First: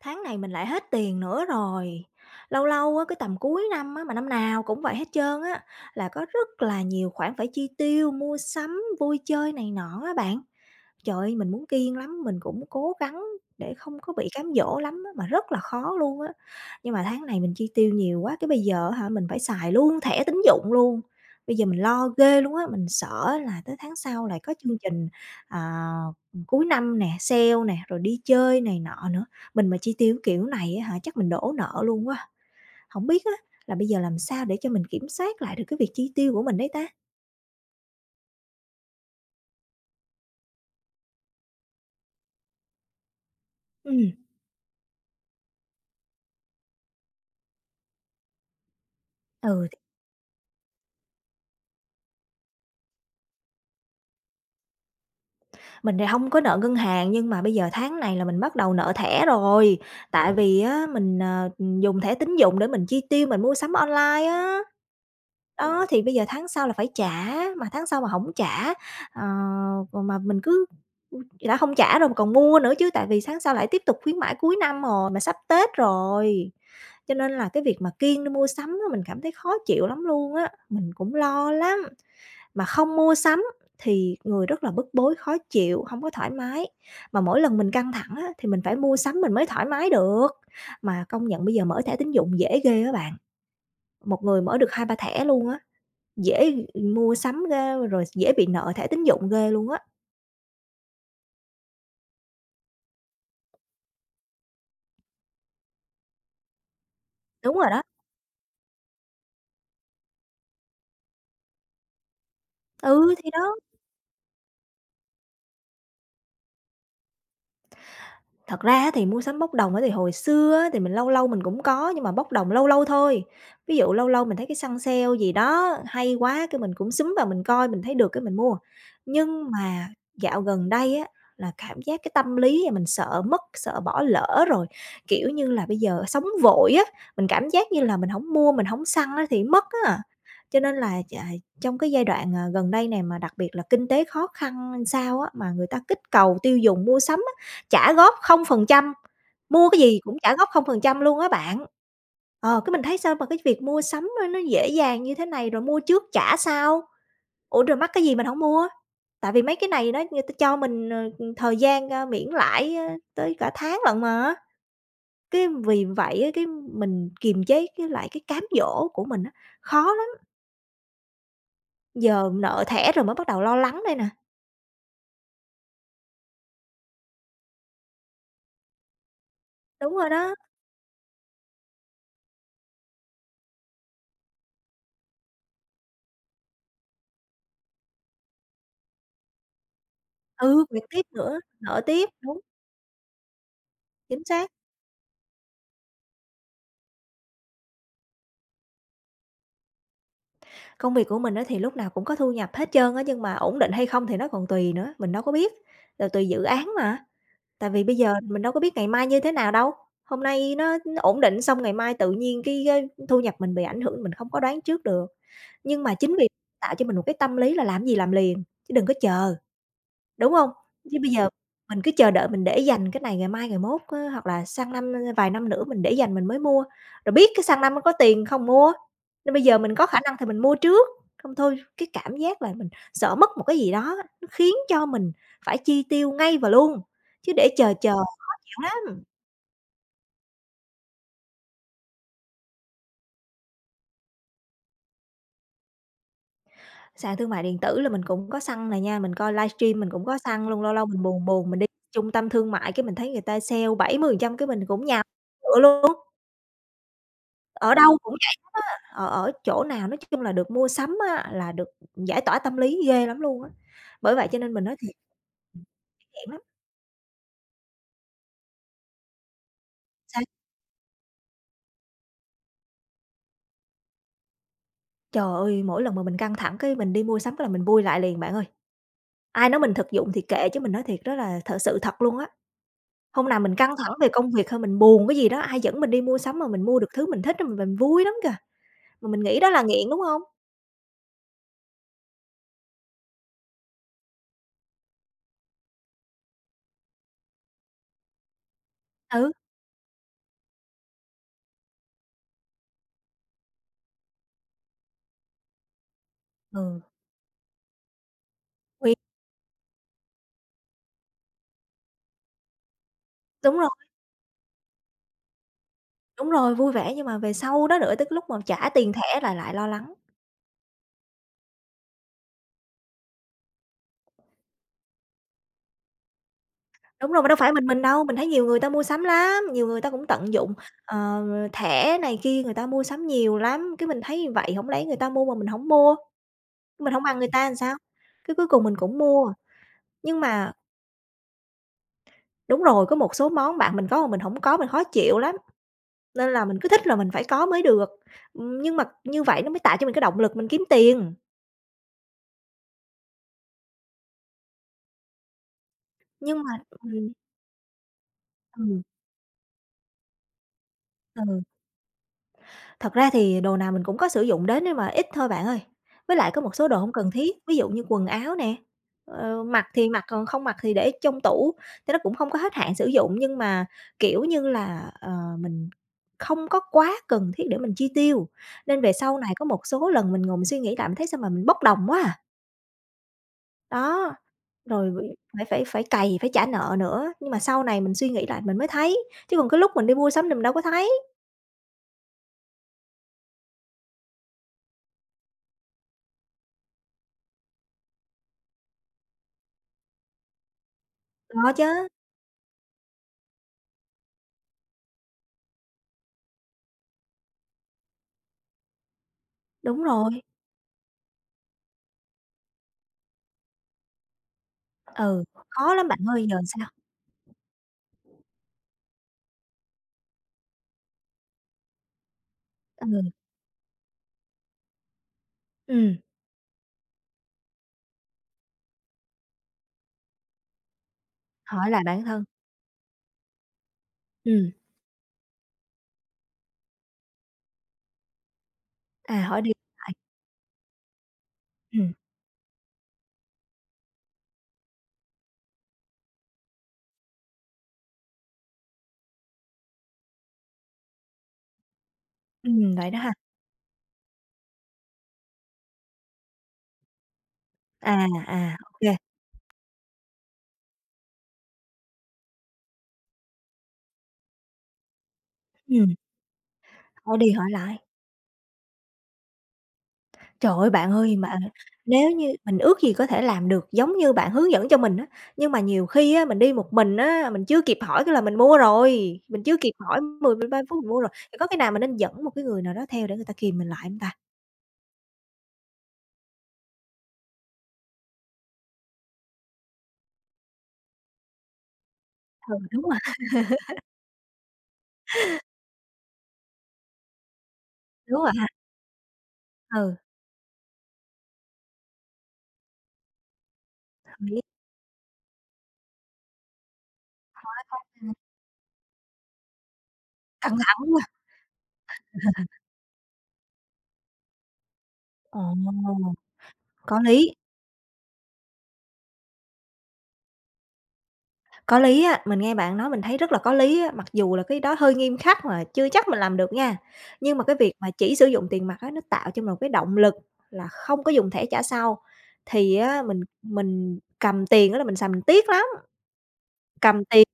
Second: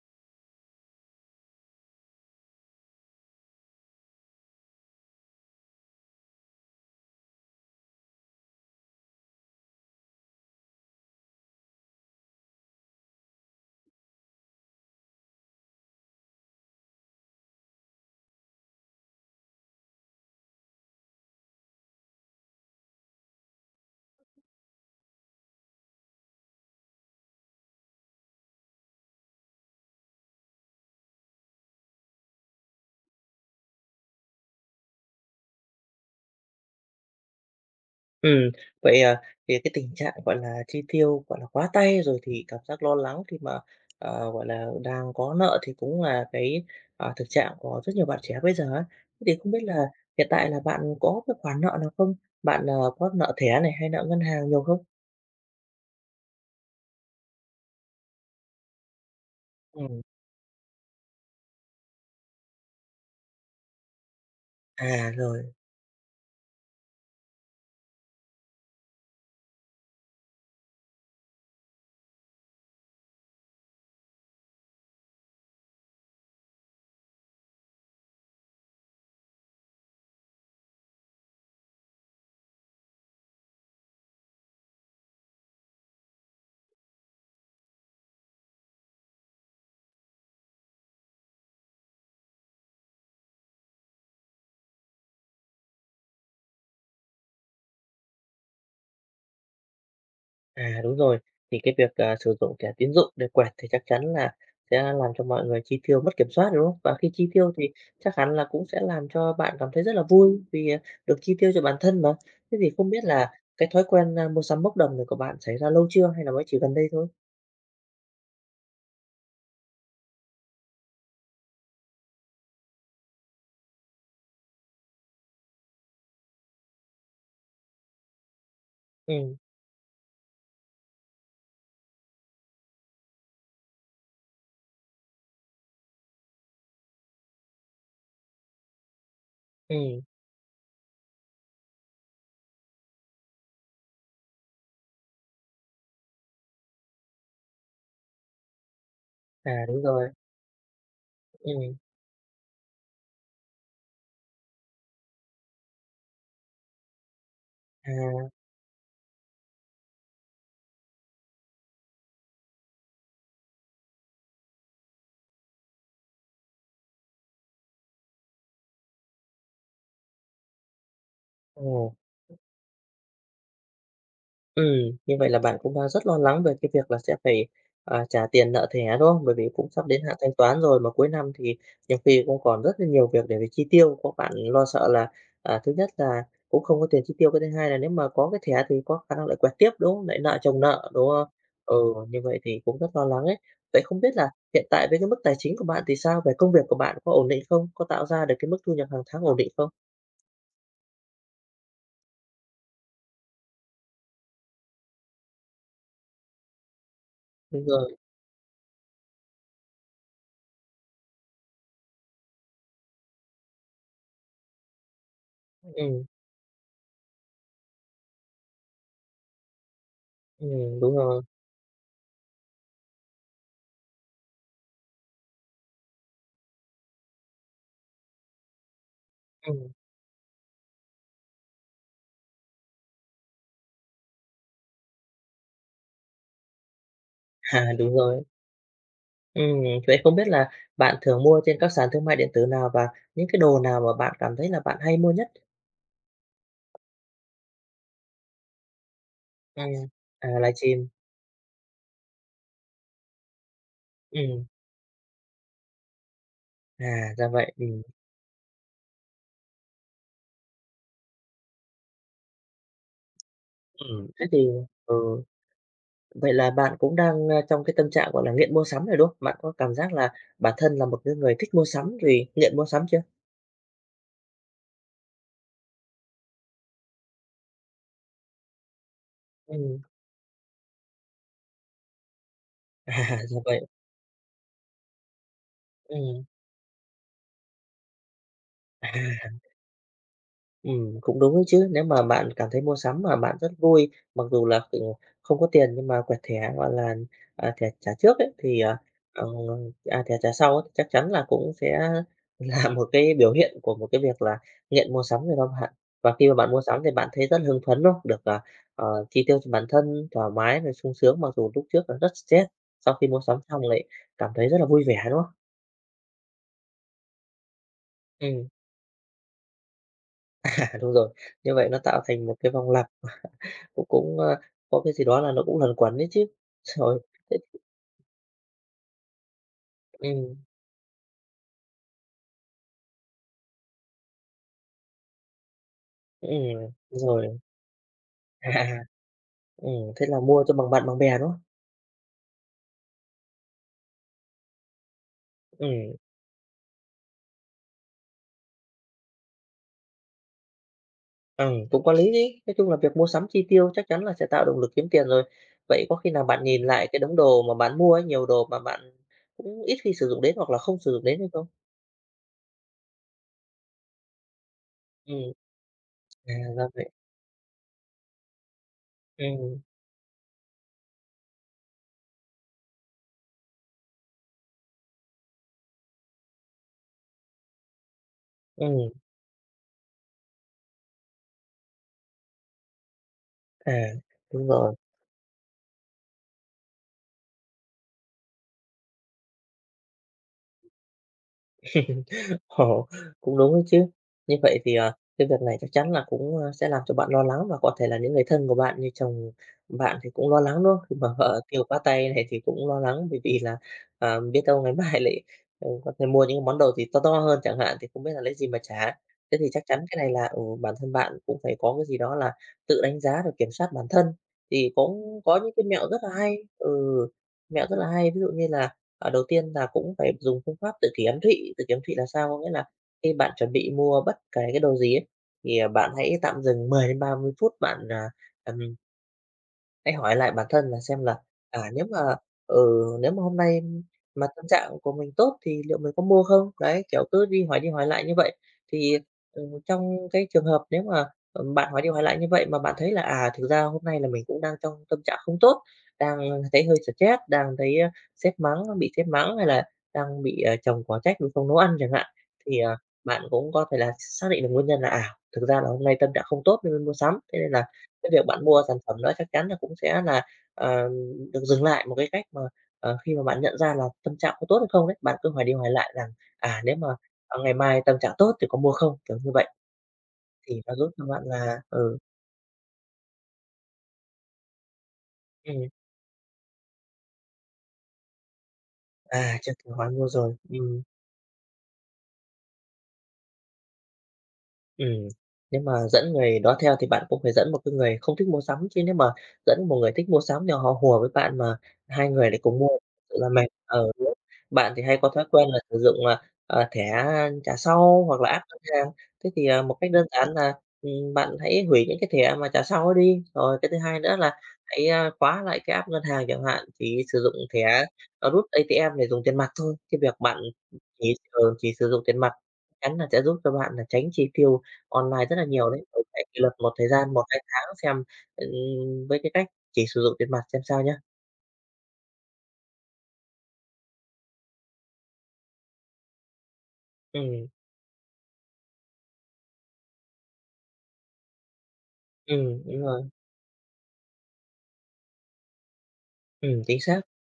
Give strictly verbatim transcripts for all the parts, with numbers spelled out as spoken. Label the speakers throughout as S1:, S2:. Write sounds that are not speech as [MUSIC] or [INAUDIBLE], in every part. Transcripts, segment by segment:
S1: Tháng này mình lại hết tiền nữa rồi. Lâu lâu á, cái tầm cuối năm á, mà năm nào cũng vậy hết trơn á, là có rất là nhiều khoản phải chi tiêu, mua sắm, vui chơi này nọ á bạn. Trời ơi, mình muốn kiêng lắm, mình cũng cố gắng để không có bị cám dỗ lắm á, mà rất là khó luôn á. Nhưng mà tháng này mình chi tiêu nhiều quá, cái bây giờ á hả, mình phải xài luôn thẻ tín dụng luôn. Bây giờ mình lo ghê luôn á, mình sợ là tới tháng sau lại có chương trình, à, cuối năm nè, sale nè, rồi đi chơi này nọ nữa. Mình mà chi tiêu kiểu này á hả, chắc mình đổ nợ luôn quá. Không biết á là bây giờ làm sao để cho mình kiểm soát lại được cái việc chi tiêu của mình đấy ta?
S2: Ừ, vậy, à, thì cái tình trạng, gọi là, chi tiêu, gọi là, quá tay rồi thì cảm giác lo lắng khi mà,
S1: Ừm.
S2: ờ, gọi là, đang có nợ thì cũng là cái, à, thực trạng của rất nhiều bạn trẻ bây giờ á. Thế thì không biết
S1: Ừ.
S2: là hiện tại là bạn có cái khoản nợ nào không? Bạn, ờ, có nợ thẻ này hay nợ ngân hàng nhiều không?
S1: Mình thì hông có nợ ngân hàng, nhưng mà bây giờ tháng này là mình bắt đầu nợ thẻ rồi,
S2: Ừm.
S1: tại vì á mình, ờ, dùng thẻ tín dụng để mình chi tiêu, mình mua sắm online á.
S2: À, rồi.
S1: Đó, thì bây giờ tháng sau là phải trả, mà tháng sau mà không trả, ờ, còn mà mình cứ đã không trả rồi mà còn mua nữa chứ, tại vì tháng sau lại tiếp tục khuyến mãi cuối năm rồi, mà sắp Tết rồi, cho nên là cái việc mà kiêng đi mua sắm á, mình cảm thấy khó chịu lắm luôn á, mình cũng lo lắm mà không mua sắm thì người rất là bức bối, khó chịu, không có thoải mái. Mà mỗi lần mình căng thẳng á, thì mình phải mua sắm mình mới thoải mái được. Mà công nhận bây giờ mở thẻ tín dụng dễ ghê á bạn, một người mở được hai ba thẻ luôn á, dễ mua sắm ghê, rồi dễ bị nợ thẻ tín dụng ghê luôn á.
S2: À, đúng rồi. Thì cái việc, à, sử dụng thẻ tín dụng để quẹt thì chắc chắn là sẽ làm cho mọi người chi tiêu mất kiểm soát, đúng không? Và khi chi tiêu
S1: Đúng rồi
S2: thì
S1: đó,
S2: chắc hẳn là cũng sẽ làm cho bạn cảm thấy rất là vui vì, à, được chi tiêu cho bản thân mà. Thế thì không biết
S1: ừ,
S2: là
S1: thì đó.
S2: cái thói quen, a, mua sắm bốc đồng này của bạn xảy ra lâu chưa hay là mới chỉ gần đây thôi?
S1: Thật ra á thì mua sắm bốc đồng á thì hồi xưa á thì mình lâu lâu mình cũng có, nhưng mà bốc đồng lâu lâu thôi. Ví dụ lâu lâu mình thấy cái săn sale gì đó hay quá, cái mình cũng xúm vào mình coi, mình thấy được cái mình mua.
S2: Ừ,
S1: Nhưng mà dạo gần đây á, là cảm giác cái tâm lý là mình sợ mất, sợ bỏ lỡ rồi, kiểu như là, bây giờ sống vội á, mình cảm giác như là mình hổng mua, mình hổng săn á thì mất á.
S2: ừ.
S1: Cho nên là ch trong cái giai đoạn, à, gần đây này mà đặc biệt là kinh tế khó khăn sao á, mà người ta kích cầu tiêu dùng mua sắm á, trả góp không phần trăm,
S2: À,
S1: mua cái
S2: đúng
S1: gì
S2: rồi.
S1: cũng trả góp không phần trăm luôn á
S2: Ừ.
S1: bạn. Ờ, cái mình thấy sao mà cái việc mua sắm nó nó dễ dàng như thế này, rồi mua trước trả sau. Ủa, rồi mắc cái gì mình
S2: à,
S1: không mua? Tại vì mấy cái này nó người ta cho mình, ờ, thời gian, ơ, miễn lãi, ơ, tới cả tháng lận mà. Cái vì vậy á, cái mình kiềm chế cái lại cái cám dỗ của mình á, khó lắm,
S2: ừ.
S1: giờ nợ thẻ rồi mới bắt đầu lo lắng đây nè.
S2: Ừ, như vậy là bạn cũng đang rất lo lắng về cái việc là sẽ phải, à, trả tiền nợ thẻ, đúng không? Bởi vì cũng sắp
S1: Đúng
S2: đến
S1: rồi
S2: hạn thanh
S1: đó,
S2: toán rồi, mà cuối năm thì nhiều khi cũng còn rất là nhiều việc để phải chi tiêu, có bạn lo sợ là, à, thứ nhất là cũng không có tiền chi tiêu, cái thứ hai là nếu mà có cái thẻ thì có khả năng lại quẹt tiếp, đúng không? Lại nợ chồng
S1: ừ, việc
S2: nợ,
S1: tiếp
S2: đúng không?
S1: nữa,
S2: Ừ,
S1: nợ tiếp,
S2: như vậy
S1: đúng,
S2: thì cũng rất lo lắng ấy. Vậy không biết
S1: chính
S2: là
S1: xác.
S2: hiện tại với cái mức tài chính của bạn thì sao? Về công việc của bạn có ổn định không? Có tạo ra được cái mức thu nhập hàng tháng ổn định không?
S1: Công việc của mình á thì lúc nào cũng có thu nhập hết trơn á, nhưng mà ổn định hay không thì nó còn tùy nữa, mình đâu có biết, rồi tùy dự án mà.
S2: Đúng
S1: Tại vì
S2: rồi.
S1: bây giờ mình đâu có biết ngày mai như thế nào đâu, hôm nay nó ổn định xong ngày mai tự nhiên cái cái thu nhập mình bị ảnh hưởng, mình không có đoán trước được. Nhưng mà
S2: Ừm.
S1: chính vì tạo cho mình một cái tâm lý là làm gì làm liền, chứ đừng có chờ. Đúng không?
S2: Ừm, đúng
S1: Chứ bây
S2: rồi.
S1: giờ mình cứ chờ đợi mình để dành cái này ngày mai ngày mốt á, hoặc là sang năm, ờ, vài năm nữa mình để dành mình mới mua, rồi biết cái sang năm có tiền không mua. Nên bây
S2: Ừm.
S1: giờ mình có
S2: [LAUGHS]
S1: khả năng thì mình mua trước, không thôi cái cảm giác là mình sợ mất một cái gì đó nó khiến cho mình phải chi tiêu ngay và luôn, chứ để
S2: À,
S1: chờ
S2: đúng
S1: chờ
S2: rồi.
S1: nhiều lắm.
S2: Ừm, vậy không biết là bạn thường mua trên các sàn thương mại điện tử nào và những cái đồ nào mà bạn cảm thấy là bạn hay mua nhất?
S1: Sàn thương mại điện tử là mình cũng có săn này nha, mình coi
S2: À,
S1: livestream mình cũng có
S2: à,
S1: săn
S2: live
S1: luôn, lâu lâu
S2: stream.
S1: mình buồn buồn mình đi trung tâm thương mại cái mình thấy người ta sale bảy mươi phần trăm
S2: Ừm.
S1: cái mình cũng nhào lựa luôn,
S2: À, ra vậy.
S1: ở
S2: Ừm.
S1: đâu cũng Ở ở chỗ nào nói chung là được mua sắm á, là được giải tỏa tâm lý ghê lắm luôn á.
S2: Ừm,
S1: Bởi
S2: thế
S1: vậy
S2: thì
S1: cho nên mình nói thiệt
S2: ừ,
S1: hẻm
S2: vậy
S1: lắm,
S2: là bạn cũng đang, a, trong cái tâm trạng, gọi là, nghiện mua sắm rồi, đúng không? Bạn có cảm giác là
S1: sao
S2: bản thân là một cái người thích mua sắm rồi nghiện mua sắm chưa?
S1: trời ơi, mỗi lần mà mình căng thẳng cái mình đi mua sắm cái là mình vui lại liền bạn ơi. Ai nói mình
S2: Ừm.
S1: thực dụng thì kệ chứ mình nói thiệt đó là thật sự thật luôn á.
S2: À. [LAUGHS]
S1: Hôm nào
S2: Ra
S1: mình
S2: vậy.
S1: căng thẳng về công việc hay mình buồn cái gì đó, ai dẫn mình đi mua
S2: Ừm.
S1: sắm mà mình mua được thứ mình thích á, mình mình vui lắm kìa, mà mình
S2: À.
S1: nghĩ đó là nghiện, đúng không?
S2: Ừm, cũng đúng đấy chứ. Nếu mà bạn cảm thấy mua sắm mà bạn rất vui, mặc dù là, ừ, không có tiền nhưng mà quẹt thẻ, gọi là, à, thẻ trả trước ấy, thì, à, ờ,
S1: Ừ,
S2: à, thẻ trả sau ấy, chắc chắn là cũng sẽ là [LAUGHS] một cái biểu hiện của một cái việc là nghiện mua sắm rồi đó bạn. Và khi mà bạn mua sắm
S1: ừ,
S2: thì bạn thấy rất hưng phấn, đúng không? Được, à,
S1: thì
S2: ờ, chi tiêu cho bản thân thoải mái rồi sung sướng, mặc dù lúc trước là rất stress, sau khi mua sắm
S1: đúng
S2: xong
S1: rồi,
S2: lại cảm thấy rất là vui vẻ, đúng không?
S1: đúng rồi, vui vẻ nhưng mà về sau đó nữa, tức cái lúc mà
S2: Ừm.
S1: trả tiền thẻ là lại lo lắng.
S2: [LAUGHS] À, đúng rồi. Như vậy nó tạo thành một cái vòng lặp. Cũng cũng, ơ, có cái gì đó là nó cũng luẩn quẩn đấy chứ. Rồi.
S1: Đúng rồi, mà
S2: Thế.
S1: đâu phải mình mình đâu, mình thấy nhiều người ta mua sắm lắm, nhiều người ta cũng tận
S2: Ừm.
S1: dụng, ờ, thẻ này kia người ta mua sắm nhiều lắm, cái mình thấy vậy hổng lẽ người ta mua mà mình hổng mua,
S2: Ừm,
S1: mình hổng bằng người
S2: rồi.
S1: ta làm sao? Cái
S2: [LAUGHS]
S1: cuối
S2: À.
S1: cùng mình
S2: À.
S1: cũng mua,
S2: Ừm, thế
S1: nhưng
S2: là mua
S1: mà
S2: cho bằng bạn bằng bè, đúng không?
S1: đúng rồi, có một số món bạn mình có mà mình hổng có mình khó chịu lắm,
S2: Ừm.
S1: nên là mình cứ thích là mình phải có mới được. Ừm, nhưng mà như vậy nó mới tạo cho mình cái động lực mình kiếm tiền,
S2: Ừm, cũng có lý đấy. Nói chung là việc mua sắm chi tiêu chắc chắn là sẽ tạo động lực kiếm tiền rồi. Vậy có khi nào
S1: nhưng
S2: bạn
S1: mà
S2: nhìn lại cái
S1: ừm,
S2: đống đồ mà bạn mua ấy, nhiều đồ mà bạn
S1: ừm,
S2: cũng ít khi sử dụng đến hoặc là không sử dụng đến hay
S1: ừ.
S2: không?
S1: Thật ra thì đồ nào mình cũng có sử dụng đến nhưng mà ít thôi
S2: Ừm.
S1: bạn ơi. Với lại
S2: À,
S1: có một
S2: ra
S1: số đồ
S2: vậy.
S1: không cần thiết, ví dụ như quần áo nè, ờ,
S2: Ừm.
S1: mặc thì mặc, còn không mặc thì để trong tủ, thì nó cũng không có hết hạn sử dụng. Nhưng mà, kiểu như là, ờ, mình không có quá cần thiết để mình chi tiêu, nên
S2: Ừm.
S1: về sau này có một số lần mình ngồi mình suy nghĩ lại mình thấy sao mà mình bốc đồng quá à.
S2: À,
S1: Đó,
S2: đúng rồi.
S1: rồi phải phải phải phải cày, phải trả nợ nữa, nhưng mà sau này mình suy nghĩ lại mình mới thấy, chứ còn cái lúc mình đi mua sắm thì mình đâu có thấy.
S2: Ồ, cũng đúng đấy chứ. Như vậy thì, à, cái việc này chắc chắn là cũng, a, sẽ làm cho bạn lo lắng và có thể là những người thân của bạn như chồng bạn thì cũng lo lắng, đúng không? Khi mà vợ
S1: Đó
S2: tiêu
S1: chứ,
S2: quá tay này thì cũng lo lắng bởi vì là, à, biết đâu ngày [LAUGHS] mai lại, ừ, có thể mua những món đồ gì to to hơn chẳng hạn, thì không biết là lấy gì mà trả. Thế thì chắc
S1: đúng
S2: chắn cái này
S1: rồi.
S2: là, ừ, bản thân bạn cũng phải có cái gì đó là tự đánh giá và kiểm soát bản thân. Thì cũng
S1: Ừ,
S2: có những cái
S1: khó
S2: mẹo
S1: lắm bạn
S2: rất là
S1: ơi,
S2: hay,
S1: giờ sao?
S2: ừ, mẹo rất là hay, ví dụ như là. Ờ, đầu tiên là cũng phải dùng phương pháp tự kỷ ám thị. Tự kỷ ám thị là sao? Có nghĩa là
S1: Ừ,
S2: khi bạn chuẩn bị mua bất kể cái đồ gì ấy, thì, à, bạn
S1: ừm,
S2: hãy tạm dừng mười đến ba mươi phút, bạn, à, ừm, hãy hỏi lại bản thân là xem là, à,
S1: hỏi lại
S2: nếu mà,
S1: bản thân,
S2: ừ, nếu mà hôm nay mà tâm
S1: ừm,
S2: trạng của mình tốt thì liệu mình có mua không? Đấy, kiểu, cứ đi hỏi đi hỏi lại như vậy. Thì,
S1: à,
S2: ừ,
S1: hỏi đi hỏi lại,
S2: trong cái trường hợp nếu mà, ờ, bạn hỏi đi
S1: ừm,
S2: hỏi lại như vậy mà bạn thấy là, à, thực ra hôm nay là mình cũng đang trong tâm trạng không tốt, đang thấy hơi stress, đang thấy, a, sếp mắng, bị sếp mắng hay là đang bị, à, chồng quả trách vì không nấu ăn chẳng hạn, thì,
S1: ừm,
S2: à,
S1: vậy đó ha.
S2: bạn cũng có thể là xác định được nguyên nhân là, à, thực ra là hôm nay tâm trạng không tốt nên mới mua sắm, thế nên là
S1: À,
S2: cái việc
S1: à,
S2: bạn mua
S1: ô
S2: sản
S1: kê,
S2: phẩm đó chắc chắn là cũng sẽ là, ờ, được dừng lại một cái cách mà, ờ, khi mà bạn nhận ra là tâm trạng có tốt hay không đấy. Bạn cứ hỏi đi hỏi lại
S1: ừm,
S2: rằng, à, nếu mà,
S1: hỏi đi
S2: ờ,
S1: hỏi
S2: ngày
S1: lại.
S2: mai tâm trạng tốt thì có mua không? Kiểu như vậy,
S1: Trời
S2: thì
S1: ơi,
S2: nó giúp
S1: bạn
S2: cho
S1: ơi,
S2: bạn
S1: mà
S2: là ừ.
S1: nếu như mình ước gì có thể làm được giống như bạn hướng dẫn cho mình á, nhưng mà
S2: Ừm.
S1: nhiều khi á, mình đi một mình á, mình chưa kịp hỏi cái là mình mua rồi,
S2: À,
S1: mình
S2: chưa
S1: chưa
S2: kịp
S1: kịp
S2: hỏi
S1: hỏi
S2: mua rồi.
S1: mười, ba
S2: Ừm.
S1: phút mình mua rồi. Thì có khi nào mình nên dẫn một cái người nào đó theo để người ta kìm mình lại hông ta?
S2: Ừm, nếu mà dẫn người đó theo thì bạn cũng phải dẫn một cái người không thích mua sắm, chứ nếu mà dẫn một người thích mua sắm thì họ hùa với bạn mà hai người lại
S1: Ừ,
S2: cùng mua thật
S1: đúng rồi ha,
S2: sự là mệt. ở Bạn thì hay có thói quen là sử dụng, à, à, thẻ trả sau hoặc
S1: đúng
S2: là
S1: rồi
S2: app
S1: ha,
S2: ngân hàng, thế thì, à, một cách
S1: ừ,
S2: đơn giản là, ừm, bạn hãy hủy những cái thẻ mà trả sau ấy đi. Rồi cái thứ hai nữa
S1: hợp
S2: là
S1: lý,
S2: hãy, a, khóa lại cái app ngân hàng chẳng hạn, chỉ sử dụng thẻ,
S1: ừm,
S2: ờ, rút a tê em để dùng tiền mặt thôi. Cái việc bạn
S1: căng thẳng quá.
S2: chỉ, ờ, chỉ sử dụng tiền mặt chắn là sẽ giúp cho bạn là tránh chi tiêu online rất
S1: Ồ,
S2: là nhiều đấy, mình sẽ kỷ luật một thời
S1: có
S2: gian một
S1: lý.
S2: hai tháng xem, ừm, với cái cách chỉ sử dụng tiền mặt xem sao nhá.
S1: Có lý á, mình nghe bạn nói mình thấy rất là có lý á, mặc dù là cái đó hơi nghiêm khắc mà chưa chắc mình làm được nha. Nhưng mà
S2: Ừm.
S1: cái việc mà chỉ sử dụng tiền mặt á, nó tạo cho mình một cái động lực là không có dùng thẻ trả sau,
S2: Ừm,
S1: thì
S2: đúng rồi.
S1: á mình mình cầm tiền đó là mình xài mình tiếc lắm.
S2: Ừm, chính xác.
S1: Cầm tiền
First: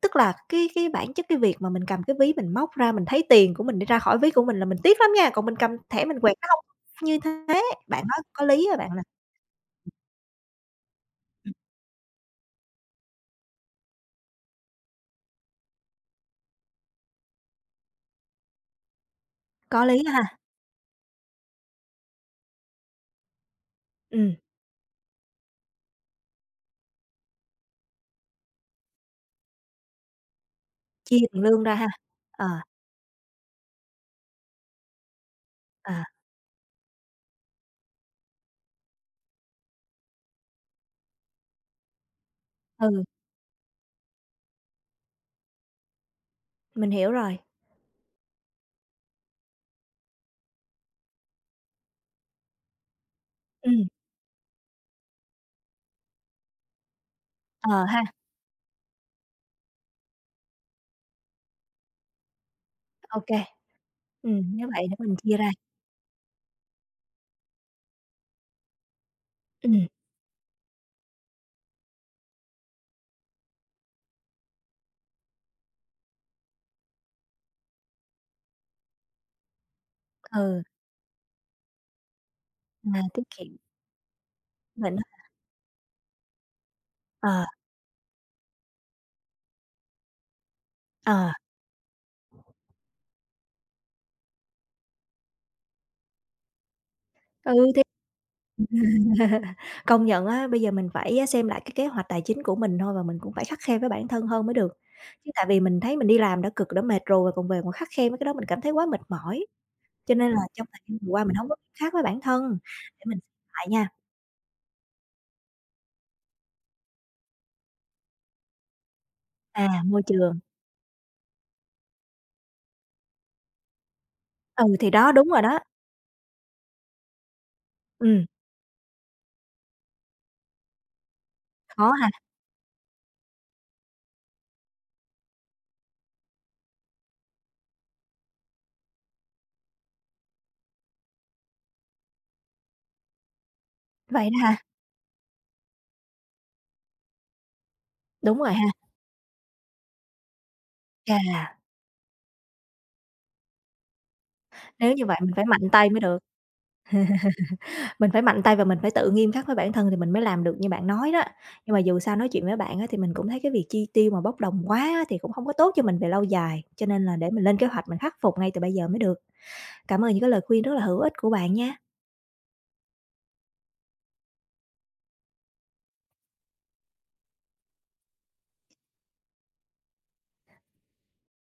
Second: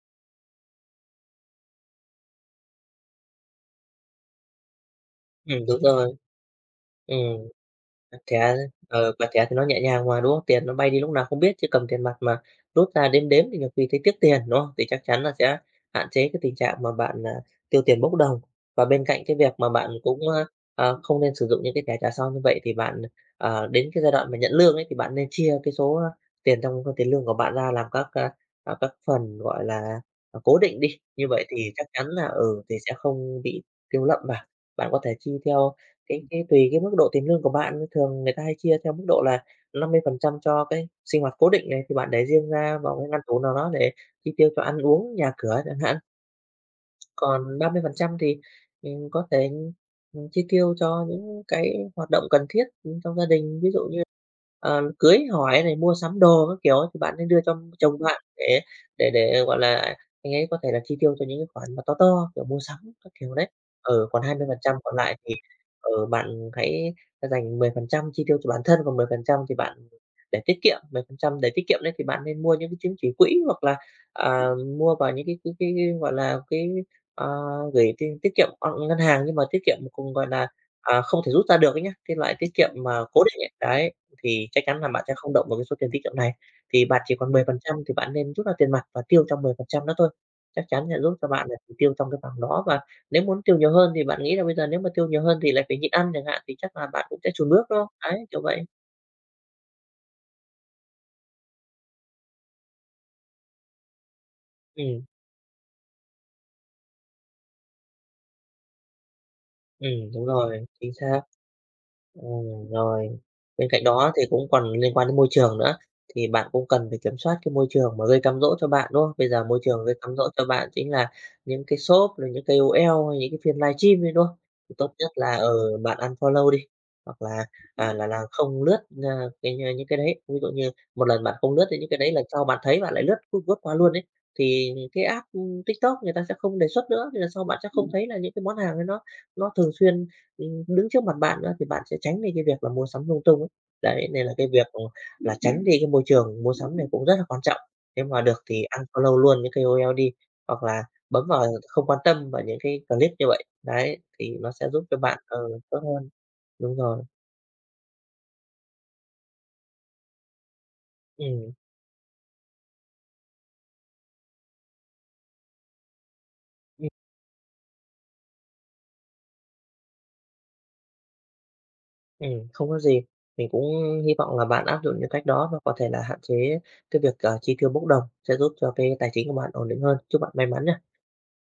S1: tức là cái cái bản chất cái việc mà mình cầm cái ví mình móc ra mình thấy tiền của mình đi ra khỏi ví của mình là mình tiếc lắm nha, còn mình
S2: Ừm,
S1: cầm
S2: đúng
S1: thẻ
S2: rồi.
S1: mình quẹt nó hông
S2: Ừm.
S1: như thế. Bạn
S2: Mặt
S1: nói có
S2: thẻ
S1: lý á bạn nè,
S2: ờ, Mặt thẻ thì nó nhẹ nhàng mà, đúng không? Tiền nó bay đi lúc nào không biết, chứ cầm tiền mặt mà rút ra đếm đếm thì nhiều khi thấy tiếc tiền, đúng không? Thì chắc chắn là sẽ hạn chế cái tình trạng mà bạn, à, tiêu tiền bốc đồng. Và bên cạnh cái việc mà
S1: có
S2: bạn
S1: lý
S2: cũng,
S1: ha.
S2: a, ờ, không nên sử dụng những cái thẻ trả sau như vậy thì bạn, ờ, đến cái giai đoạn
S1: Ừm,
S2: mà nhận lương ấy, thì bạn nên chia cái số, a, tiền trong cái tiền lương của bạn ra làm các, a, à, các phần, gọi là, à, cố định đi.
S1: chia
S2: Như
S1: tiền
S2: vậy
S1: lương
S2: thì
S1: ra
S2: chắc
S1: ha.
S2: chắn là,
S1: Ờ,
S2: ừ, thì sẽ không bị tiêu lậm và bạn có thể chi theo
S1: à,
S2: cái cái tùy cái mức độ tiền lương của bạn, thường người ta hay chia theo mức độ là năm mươi phần trăm cho cái sinh hoạt cố định này, thì bạn để riêng ra vào
S1: ừ,
S2: cái ngăn tủ nào đó để chi tiêu cho ăn uống, nhà cửa chẳng hạn.
S1: mình hiểu rồi.
S2: Còn ba mươi phần trăm thì mình có thể, ừm, chi tiêu cho những cái hoạt động cần thiết, ừ, trong gia đình. Ví dụ
S1: Ừm.
S2: như, ờ, cưới hỏi này, mua sắm đồ các kiểu ấy, thì bạn nên đưa cho
S1: Ờ
S2: chồng
S1: ha,
S2: bạn để để để, gọi là, anh ấy có thể là chi tiêu cho những cái khoản mà to to, kiểu, mua sắm các
S1: ô
S2: kiểu
S1: kê.
S2: đấy. Ừ, còn hai
S1: Ừm,
S2: mươi phần
S1: nếu
S2: trăm
S1: vậy
S2: còn
S1: để mình
S2: lại thì,
S1: chia ra.
S2: ừ, bạn hãy dành mười phần trăm chi tiêu cho bản thân, còn mười phần trăm thì
S1: Ừm,
S2: bạn để tiết kiệm. Mười phần trăm để tiết kiệm đấy thì bạn nên mua những cái chứng chỉ quỹ hoặc là, à, mua vào những cái cái cái, gọi là, cái. Ờ, Gửi tiết tiết kiệm, ờ, ngân hàng nhưng mà tiết kiệm cùng, gọi là,
S1: ừ,
S2: à, không thể rút ra được ấy nhá, cái loại tiết kiệm
S1: à,
S2: mà
S1: tiết
S2: cố định ấy,
S1: kiệm
S2: đấy, thì chắc chắn là
S1: mình
S2: bạn sẽ
S1: á
S2: không động vào cái số tiền tiết kiệm này. Thì bạn chỉ còn
S1: ờ,
S2: mười phần trăm thì bạn nên rút ra tiền mặt và tiêu trong mười phần trăm đó thôi, chắc chắn sẽ giúp cho
S1: ờ,
S2: bạn là chỉ tiêu trong cái khoảng đó. Và nếu muốn tiêu nhiều hơn thì bạn nghĩ là bây giờ nếu mà tiêu nhiều hơn thì lại phải nhịn ăn chẳng hạn, thì chắc là bạn cũng sẽ chùn bước,
S1: ừ,
S2: đúng
S1: thì
S2: không? Đấy, kiểu vậy.
S1: [LAUGHS] công nhận á, bây giờ mình phải á xem lại cái kế hoạch tài chính của mình thôi và mình cũng phải khắt khe với bản thân hơn mới được.
S2: Ừm.
S1: Chứ tại vì mình thấy mình đi làm đã cực, đã mệt rồi mà còn về còn khắt khe mấy cái đó mình cảm thấy quá mệt mỏi,
S2: Ừm,
S1: cho
S2: đúng
S1: nên là
S2: rồi,
S1: trong thời
S2: chính
S1: gian vừa
S2: xác.
S1: qua mình hông có kiểm soát với bản thân,
S2: Ừm,
S1: để
S2: rồi.
S1: mình lại
S2: Bên cạnh
S1: nha.
S2: đó thì cũng còn liên quan đến môi trường nữa, thì bạn cũng cần phải kiểm soát cái môi trường mà gây cám dỗ cho bạn, đúng không? Bây giờ môi
S1: À,
S2: trường gây
S1: môi
S2: cám dỗ
S1: trường,
S2: cho bạn chính là những cái shop, rồi những cái ca ô lờ hay những cái phiên livestream ấy, đúng không?
S1: ừ,
S2: Thì
S1: thì
S2: tốt nhất
S1: đó, đúng
S2: là,
S1: rồi đó,
S2: ở bạn unfollow đi, hoặc là, à, là là
S1: ừm,
S2: không lướt, a, cái những cái đấy. Ví dụ như một lần bạn không lướt thì những
S1: khó
S2: cái
S1: ha,
S2: đấy, là sau bạn thấy bạn lại lướt lướt lướt qua luôn đấy thì cái app, ưm, TikTok người ta sẽ không đề xuất nữa, thì là sau bạn sẽ không thấy là những cái món hàng ấy nó nó thường xuyên. Ừm, đứng trước mặt bạn nữa thì bạn sẽ tránh đi cái việc là mua sắm lung tung ấy. Đấy, nên
S1: vậy
S2: là cái
S1: đó ha,
S2: việc, ờ, là tránh đi cái môi trường mua sắm này cũng rất là quan trọng. Nếu mà
S1: đúng
S2: được
S1: rồi
S2: thì
S1: ha,
S2: unfollow luôn những cái ca ô lờ đi, hoặc là bấm vào
S1: chà,
S2: không quan tâm vào những cái clip như vậy. Đấy, thì nó sẽ giúp
S1: nếu
S2: cho
S1: như vậy
S2: bạn,
S1: mình
S2: ờ,
S1: phải mạnh
S2: tốt
S1: tay mới
S2: hơn.
S1: được.
S2: Đúng rồi.
S1: Mình phải mạnh tay và mình phải tự nghiêm khắc với bản thân thì mình mới làm được như bạn nói đó.
S2: Ừm.
S1: Nhưng mà dù sao nói chuyện với bạn á, thì mình cũng thấy cái việc chi tiêu mà bốc đồng quá á, thì cũng không có tốt cho mình về lâu dài, cho
S2: Ừm.
S1: nên là để mình lên kế hoạch mình khắc phục ngay từ bây giờ mới được. Cảm ơn những cái lời khuyên rất là hữu ích của bạn nha.
S2: Ừm, không có gì. Mình cũng hy vọng là bạn áp dụng những cách đó và có thể là hạn chế cái việc, ờ, chi tiêu bốc đồng sẽ giúp cho cái tài chính của bạn ổn định hơn. Chúc bạn may mắn nhé.